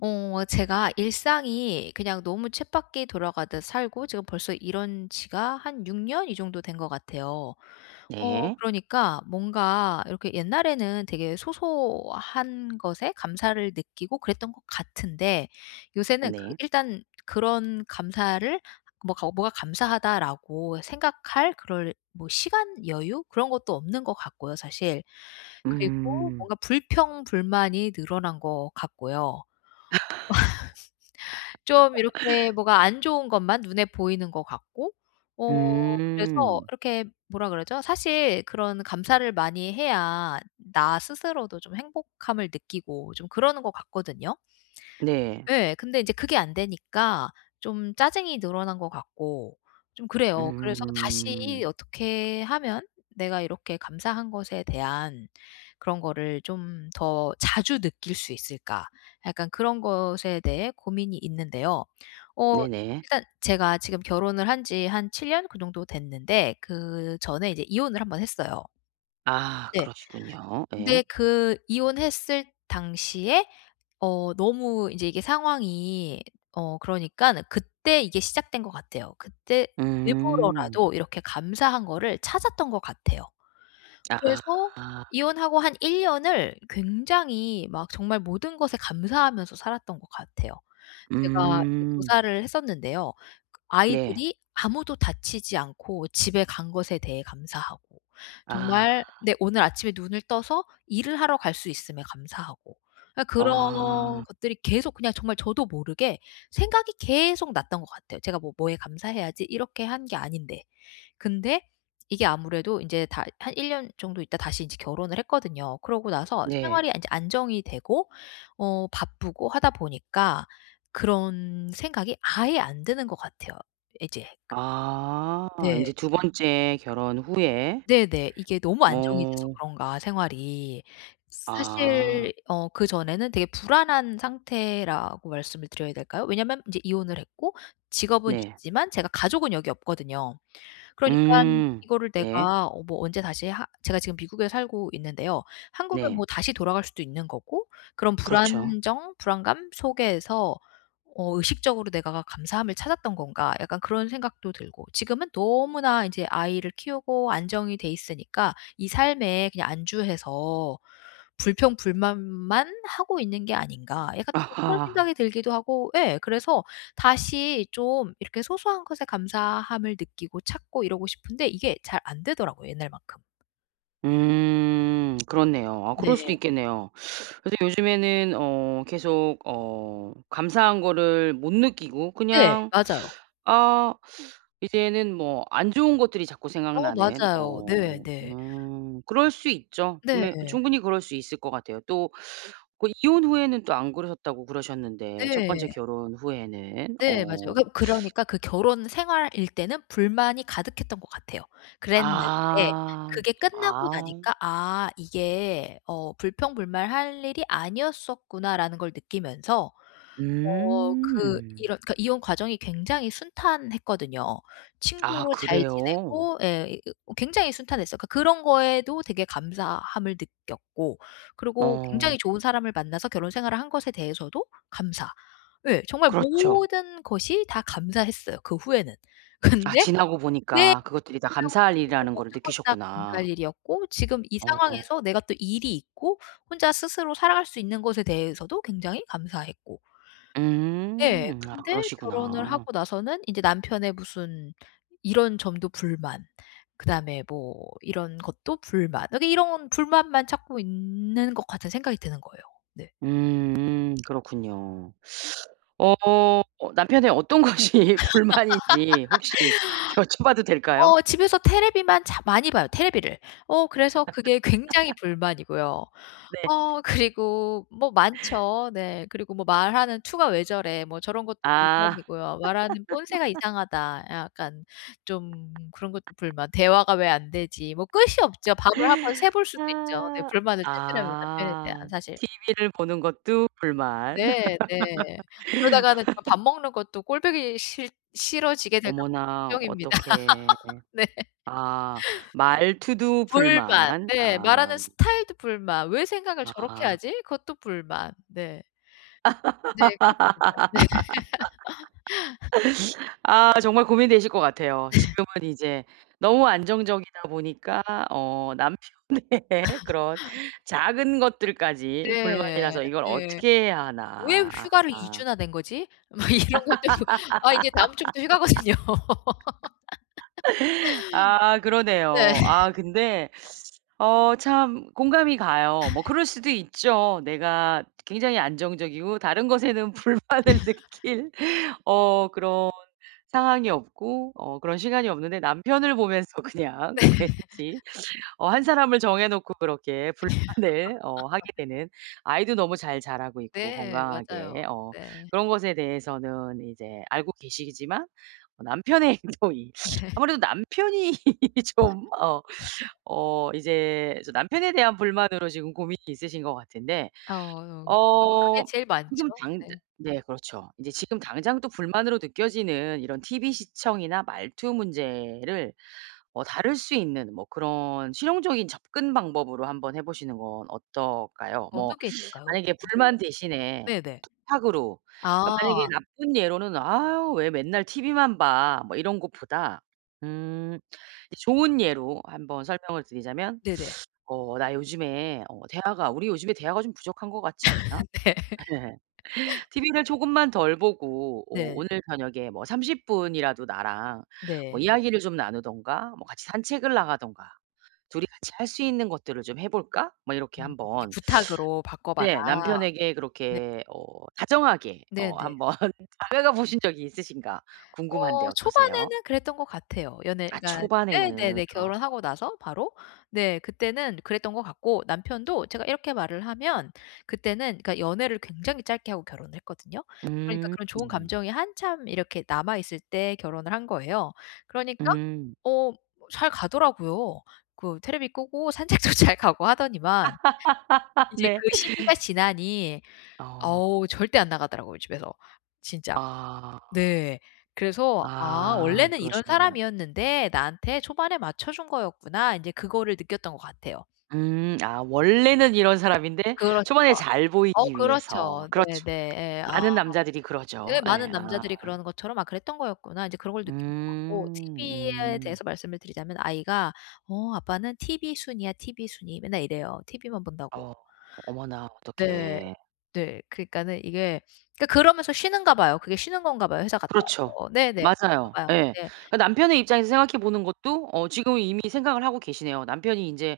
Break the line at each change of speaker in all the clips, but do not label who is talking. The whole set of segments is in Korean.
어 제가 일상이 그냥 너무 쳇바퀴 돌아가듯 살고 지금 벌써 이런 지가 한 6 년? 이 정도 된 것 같아요. 어
네.
그러니까 뭔가 이렇게 옛날에는 되게 소소한 것에 감사를 느끼고 그랬던 것 같은데 요새는 그
네.
일단 그런 감사를 뭐 가고 뭐가 '감사하다.'라고 생각할 그럴 뭐 시간, 여유 그런 것도 없는 것 같고요, 사실. 그리고
음.
뭔가 불평불만이 늘어난 것 같고요. 좀 이렇게 뭐가 안 좋은 것만 눈에 보이는 것 같고 어 그래서
음.
이렇게 뭐라 그러죠? 사실 그런 감사를 많이 해야 나 스스로도 좀 행복함을 느끼고 좀 그러는 것 같거든요.
네.
예. 근데 인제 그게 안 되니까 좀 짜증이 늘어난 것 같고 좀 그래요. 그래서 다시
음.
'어떻게 하면 내가 이렇게 감사한 것에 대한 그런 거를 좀 더 자주 느낄 수 있을까?' 약간 그런 것에 대해 고민이 있는데요. 어
네네.
일단 제가 지금 결혼을 한 지 한 7 년? 그 정도 됐는데 그전에 이제 이혼을 1 번 했어요.
아
네.
그러시군요.
근데
예.
그 이혼했을 당시에 어 너무 인제 이게 상황이 어 그러니깐 그때 이게 시작된 것 같아요. 그때
음.
일부러라도 이렇게 감사한 거를 찾았던 것 같아요. 그래서
아.
이혼하고 한 1 년을 굉장히 막 정말 모든 것에 감사하면서 살았던 것 같아요. 제가 이제
음.
교사를 했었는데요. 그
네.
아이들이 아무도 다치지 않고 집에 간 것에 대해 감사하고
아.
정말 네 오늘 아침에 눈을 떠서 일을 하러 갈 수 있음에 감사하고. 아 그런
아.
것들이 계속 그냥 정말 저도 모르게 생각이 계속 났던 것 같아요. 제가 뭐 '뭐에 감사해야지.' 이렇게 한 게 아닌데. 근데 이게 아무래도 인제 다 한 1 년 정도 있다가 다시 인제 결혼을 했거든요. 그러고 나서
네.
생활이 인제 안정이 되고 어 바쁘고 하다 보니까 그런 생각이 아예 안 드는 것 같아요, 이제 그
아.
네.
인제 2 번째 결혼 후에.
네네. 이게 너무 안정이 돼서
어.
그런가, 생활이. 사실
아.
어 그전에는 되게 불안한 상태라고 말씀을 드려야 될까요? 왜냐면 인제 이혼을 했고 직업은
네.
있지만 제가 가족은 여기 없거든요. 그러니깐
음
이거를
네.
내가 어 뭐 언제 다시 하 제가 지금 미국에 살고 있는데요. 한국에
네.
뭐 다시 돌아갈 수도 있는 거고 그런
그렇죠.
'불안정, 불안감 속에서 어 의식적으로 내가 감사함을 찾았던 건가.' 약간 그런 생각도 들고. 지금은 너무나 인제 아이를 키우고 안정이 돼 있으니까 '이 삶에 그냥 안주해서 불평불만만 하고 있는 게 아닌가.' 약간 또 뭐 그런
아하.
생각이 들기도 하고 예 그래서 다시 좀 이렇게 소소한 것에 감사함을 느끼고 찾고 이러고 싶은데 이게 잘 안 되더라고요, 옛날만큼.
음 그렇네요. 아 그럴
네.
수도 있겠네요. 근데 요즘에는 어 계속 어 감사한 거를 못 느끼고
네.
그냥
맞아요.
아 이제는 뭐 안 좋은 것들이 자꾸
어
생각나는.
맞아요.
어
네. 네.
음 그럴 수 있죠. 분명
네.
충분히 그럴 수 있을 것 같아요. 또 그 "이혼 후에는 또 안 그러셨다."고 그러셨는데 첫 번째
네.
결혼 후에는
네. 맞아요.
어.
그 그러니까 그 결혼 생활일 때는 불만이 가득했던 것 같아요. 그랬는데
아
그게 끝나고
아.
나니까 '아 이게 어 불평불만할 일이 아니었었구나.'라는 걸 느끼면서 어 그
음.
이런 그니까 이혼 과정이 굉장히 순탄했거든요.
아
친구로 잘
그래요?
지내고 예. 어 굉장히 순탄했어요. 그러니까 그런 거에도 되게 감사함을 느꼈고 그러고
어.
굉장히 좋은 사람을 만나서 결혼 생활을 한 것에 대해서도 감사. 예. 정말
그렇죠.
모든 것이 다 감사했어요 그 후에는.
아
근데
지나고
네
보니까
이게
그것들이 다
지나고
감사할
보니까
일이라는
모든
거를
걸 다 감사할
느끼셨구나.
일이었고 지금 이
어.
상황에서 내가 또 일이 있고 혼자 스스로 살아갈 수 있는 것에 대해서도 굉장히 감사했고. 예.
음. 아
근데 결혼을
그러시구나.
하고 나서는 인제 남편의 무슨 이런 점도 불만, 그다음에 뭐 이런 것도 불만, 아니 이런 불만만 찾고 있는 것 같은 생각이 드는 거예요. 네.
음 음 그렇군요. 어 남편의 어떤 것이 불만인지 혹시 여쭤봐도 될까요?
어 집에서 테레비만 자 많이 봐요, 테레비를. 어 그래서 그게 굉장히 불만이고요.
네.
어 그리고 뭐 많죠. 네. 그리고 '뭐 말하는 투가 왜 저래.' 뭐 저런 것도
아.
불만이고요. '말하는 본새가 이상하다.' 약간 좀 그런 것도 불만 '대화가 왜 안 되지?' 뭐 끝이 없죠. 밤을 한번 새 볼 수도 있죠 네
아.
불만을 찾으려면 남편에 대한
아
사실.
티비를 보는 것도 불만.
네 네. 그러다가는 아 밥 먹는 것도 꼴 보기 싫 싫어지게 될까 봐
어머나
걱정입니다.
어떡해.
네.
아 말투도
불만
불만.
네. 말하는
아.
스타일도 불만. '왜 생각을 저렇게
아.
하지?' 그것도 불만 네. 네. 그렇습니다. 네.
아 정말 고민되실 것 같아요.
네.
지금은 이제 너무 안정적이다 보니까 어 남편의 그런 작은 것들까지
네
불만이라서 이걸
네.
어떻게 해야
'왜
하나.
휴가를 2
아.
주나 낸 거지?' 막 이런 것들. 아 이제 다음 주부터 휴가거든요.
아
네.
그러네요. 아 근데 어 참 공감이 가요. 뭐 그럴 수도 있죠. 내가 굉장히 안정적이고 다른 것에는 불만을 느낄 어 그런 상황이 없고 어 그런 시간이 없는데 남편을 보면서
네.
그냥 그 왠지 어 1 사람을 정해 놓고 그렇게 불만을 어 하게 되는 아이도 너무 잘 자라고 있고
네. 맞아요.
건강하게 어
네.
그런 것에 대해서는 이제 알고 계시지만 남편의 행동이
네.
아무래도 남편이 좀 어 어 이제 좀 남편에 대한 불만으로 지금 고민이 있으신 것 같은데
어 그게
어
제일 많죠.
지금 당즈
네.
네 그렇죠. 이제 지금 당장 또 불만으로 느껴지는 이런 티브이 시청이나 말투 문제를 어 다룰 수 있는 뭐 그런 실용적인 접근 방법으로 한번 해 보시는 건 어떨까요?
어느
뭐
게 있을까요?
만약에 불만
[unintelligible]
대신에
네네.
부탁으로 그니까 만약에
아.
나쁜 예로는 "아우 왜 맨날 티비만 봐." 뭐 이런 것보다 음 이제 좋은 예로 한번 설명을 드리자면
네네.
"어 나 요즘에 어 대화가 우리 요즘에 대화가 좀 부족한 것 같지 않아?"
네.
예. "티비를 조금만 덜 보고 어
네.
오늘 저녁에 뭐 30 분이라도 나랑 뭐
네.
이야기를 좀 나누든가 뭐 같이 산책을 나가든가 2 이 같이 할 수 있는 것들을 좀 해 볼까?" 뭐 이렇게
음 이게
한번
부탁으로 바꿔 봐라.
네. 남편에게
네.
그렇게 어 다정하게 어
네네.
한번 다가가 보신 적이 있으신가 궁금한데
어
어떠세요?
초반에는 그랬던 것 같아요.
아
연애가
초반에는.
네네네.
어.
결혼하고 나서 바로. 네 그때는 그랬던 것 같고 남편도 제가 이렇게 말을 하면 그때는 그러니까 연애를 굉장히 짧게 하고 결혼을 했거든요. 그러니까
음.
그런 좋은 감정이 한참 이렇게 남아있을 때 결혼을 한 거예요. 그러니까
음.
어 뭐 잘 가더라고요. 그 테레비 끄고 산책도 잘 가고 하더니만 이제 그
네.
시기가 지나니
어.
어우 절대 안 나가더라고요 집에서 진짜.
아.
네. 그래서 '아
아
원래는 이런
그러시구나.
사람이었는데 나한테 초반에 맞춰 준 거였구나.' 인제 그거를 느꼈던 것 같아요.
음. 아 원래는 이런 사람인데
그렇죠.
초반에 잘
어
보이기 위해서.
그렇죠.
그렇죠.
네네. 예. 아
많은 남자들이 그러죠.
예. '많은
예. 아.
남자들이 그러는 것처럼 아 그랬던 거였구나.' 이제 그런 걸 느낀 것 같고
음
티브이에
음.
대해서 말씀을 드리자면 아이가 "어 아빠는 티비순이야 티비순이." 맨날 이래요, 티브이만 본다고.
어 어머나
네.
어떡해.
네. 그러니까는 이게 그러니까 그러면서 쉬는가 봐요. 그게 쉬는 건가 봐요, 회사 갔다
그렇죠.
와서. 네네. 그런가
맞아요.
봐요.
예.
네.
그러니까 남편의 입장에서 생각해 보는 것도 어 지금은 이미 생각을 하고 계시네요. 남편이 인제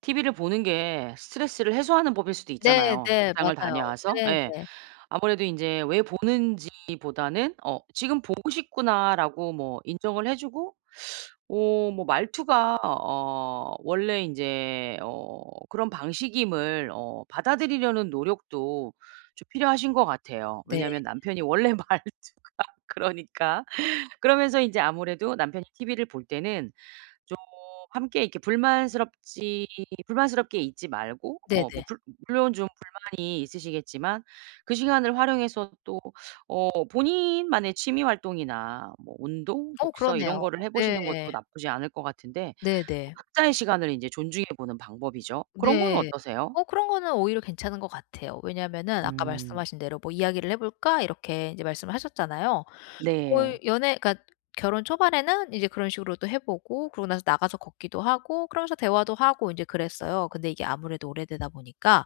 티브이를 보는 게 스트레스를 해소하는 법일 수도
네
있잖아요.
네.
직장을
맞아요.
다녀와서
네
예.
네.
아무래도 인제 왜 보는지 보다는 어 '지금 보고 싶구나.'라고 뭐 인정을 해 주고 어 뭐 말투가 어 원래 인제 어 그런 방식임을 어 받아들이려는 노력도 좀 필요하신 것 같아요.
네.
왜냐하면 남편이 원래 말투가 그러니까. 그러면서 인제 아무래도 남편이 티브이를 볼 때는 좀 함께 이렇게 불만스럽지 불만스럽게 있지 말고 어 뭐
네네.
불 물론 좀 불만이 있으시겠지만 그 시간을 활용해서 또 어 본인만의 취미 활동이나 뭐 운동,
어
독서 이런
그러네요.
거를 해 보시는
네.
것도 나쁘지 않을 것 같은데 뭐
네네.
각자의 시간을 인제 존중해 보는 방법이죠. 그런 건
네.
어떠세요?
어 그런 거는 오히려 괜찮은 것 같아요. 왜냐면은 아까
음.
말씀하신 대로 뭐 "이야기를 해 볼까?" 이렇게 이제 말씀을 하셨잖아요.
네.
거의 연애 그러니까 결혼 초반에는 이제 그런 식으로 또 해 보고 그러고 나서 나가서 걷기도 하고 그러면서 대화도 하고 인제 그랬어요. 근데 이게 아무래도 오래되다 보니까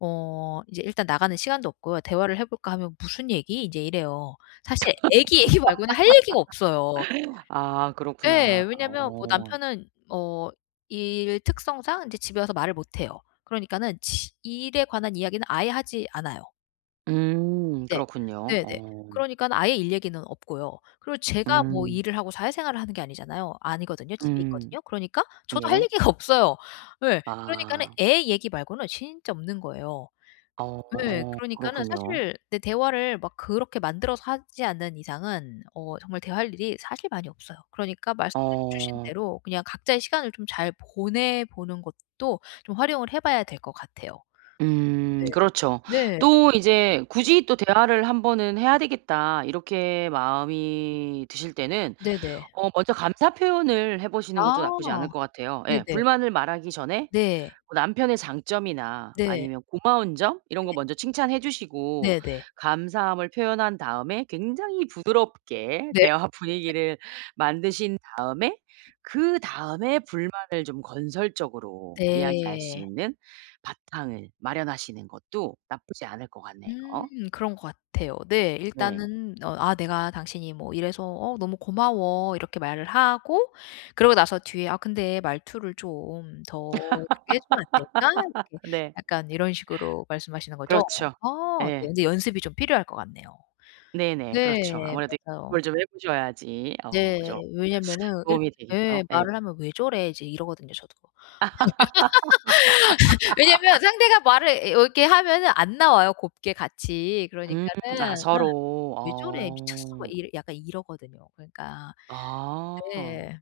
어 이제 일단 나가는 시간도 없고요. "대화를 해 볼까?" 하면 "무슨 얘기?" 인제 이래요. 사실 아기 얘기 말고는 할 얘기가 없어요.
아
예.
그렇구나.
왜냐면 뭐
어.
남편은 어 일 특성상 이제 집에 와서 말을 못 해요. 그러니까는 지 일에 관한 이야기는 아예 하지 않아요.
음
네.
그렇군요.
네네.
어.
그러니까 아예 일 얘기는 없고요. 그리고 제가 뭐
음.
일을 하고 사회생활을 하는 게 아니잖아요. 아니거든요. 집에
음.
있거든요. 그러니까 저도 할
예.
얘기가 없어요. 예. 그러니까는
아.
애 얘기 말고는 진짜 없는 거예요. 네
어
그러니까는
그렇군요.
사실 네 대화를 막 그렇게 만들어서 하지 않는 이상은 어 정말 대화할 일이 사실 많이 없어요. 그러니까 말씀해 주신
어.
대로 그냥 각자의 시간을 좀 잘 보내 보는 것도 좀 활용을 해 봐야 될 것 같아요.
음
네.
그렇죠.
네.
또 이제 굳이 또 '대화를 1 번은 해야 되겠다.' 이렇게 마음이 드실 때는
네네.
어 먼저 감사 표현을 해 보시는 것도 나쁘지 않을
아
것 같아요. 예.
네네.
불만을 말하기 전에
네.
뭐 남편의 장점이나
네.
아니면 고마운 점 이런 거
네.
먼저 칭찬해 주시고
네네.
감사함을 표현한 다음에 굉장히 부드럽게
네.
대화 분위기를 만드신 다음에 그다음에 불만을 좀 건설적으로 이야기할 수
네.
있는 바탕을 마련하시는 것도 나쁘지 않을 것 같네요.
음 그런 것 같아요. 네.
네.
일단은 어 "아 내가 당신이 뭐 이래서 어 너무 고마워." 이렇게 말을 하고 그러고 나서 뒤에 "아 근데 말투를 좀 더 그렇게 해 주면 안 될까?" 이렇게
네.
약간 이런 식으로 말씀하시는 거죠?
그렇죠.
아 네.
예.
근데 연습이 좀 필요할 것 같네요.
네네. 그렇죠.
네
아무래도 이
맞아요.
뭘 좀 해 보셔야지 어 그죠.
네. 왜냐면은 이르
도움이 되겠죠.
예
예.
말을 하면 "왜 저래?" 이제 이러거든요 저도. 왜냐면 상대가 말을 예 왜 이렇게 하면은 안 나와요 곱게 같이.
음 아
그러니까는 음
서로
"왜 저래? 미쳤어?" 막
어.
이래 약간 이러거든요. 그러니까
아.
네.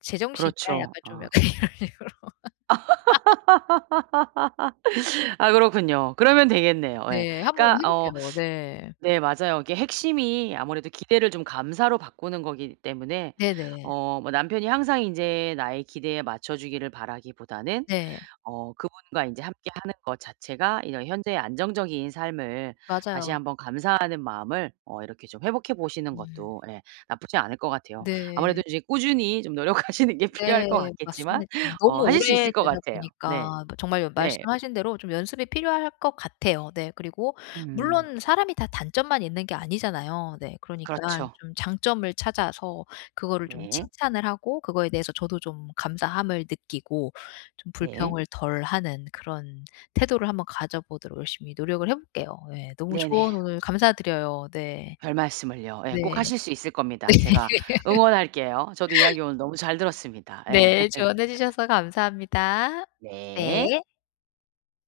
"제정신이야?"
그렇죠.
약간 좀
어.
약간 이런 식으로.
아 그렇군요. 그러면 되겠네요. 예.
네. 한번
그러니까
해
어
볼게요. 네.
네 맞아요. 이게 핵심이 아무래도 기대를 좀 감사로 바꾸는 거기 때문에
네네.
어 뭐 남편이 항상 인제 나의 기대에 맞춰주기를 바라기보다는
네.
어 그분과 인제 함께 하는 것 자체가 이제 현재의 안정적인 삶을 다시
맞아요.
한번 감사하는 마음을 어 이렇게 좀 회복해 보시는
음.
것도 예 나쁘지 않을 것 같아요. 아무래도
네.
인제 꾸준히 좀 노력하시는 게 필요할
네.
것 같겠지만
맞습니다. 너무
어 하실 수 있을 것
오래되다
같아요. 네.
보니까 정말
네.
말씀하신 대로 좀 연습이 필요할 것 같아요. 네 그리고
음.
물론 사람이 다 단점만 있는 게 아니잖아요. 네 그러니깐
그렇죠.
좀 장점을 찾아서 그거를 좀
네.
칭찬을 하고 그거에 대해서 저도 좀 감사함을 느끼고 좀
네.
불평을 덜 하는 그런 태도를 한번 가져 보도록 열심히 노력을 해 볼게요. 예. 너무 조언
네네.
오늘 감사드려요. 네.
별말씀을요. 예,
네.
꼭
네.
하실 수 있을 겁니다. 제가 응원할게요. 저도 이야기 오늘 너무 잘 들었습니다. 예.
네, 조언해 주셔서 감사합니다.
네.
네.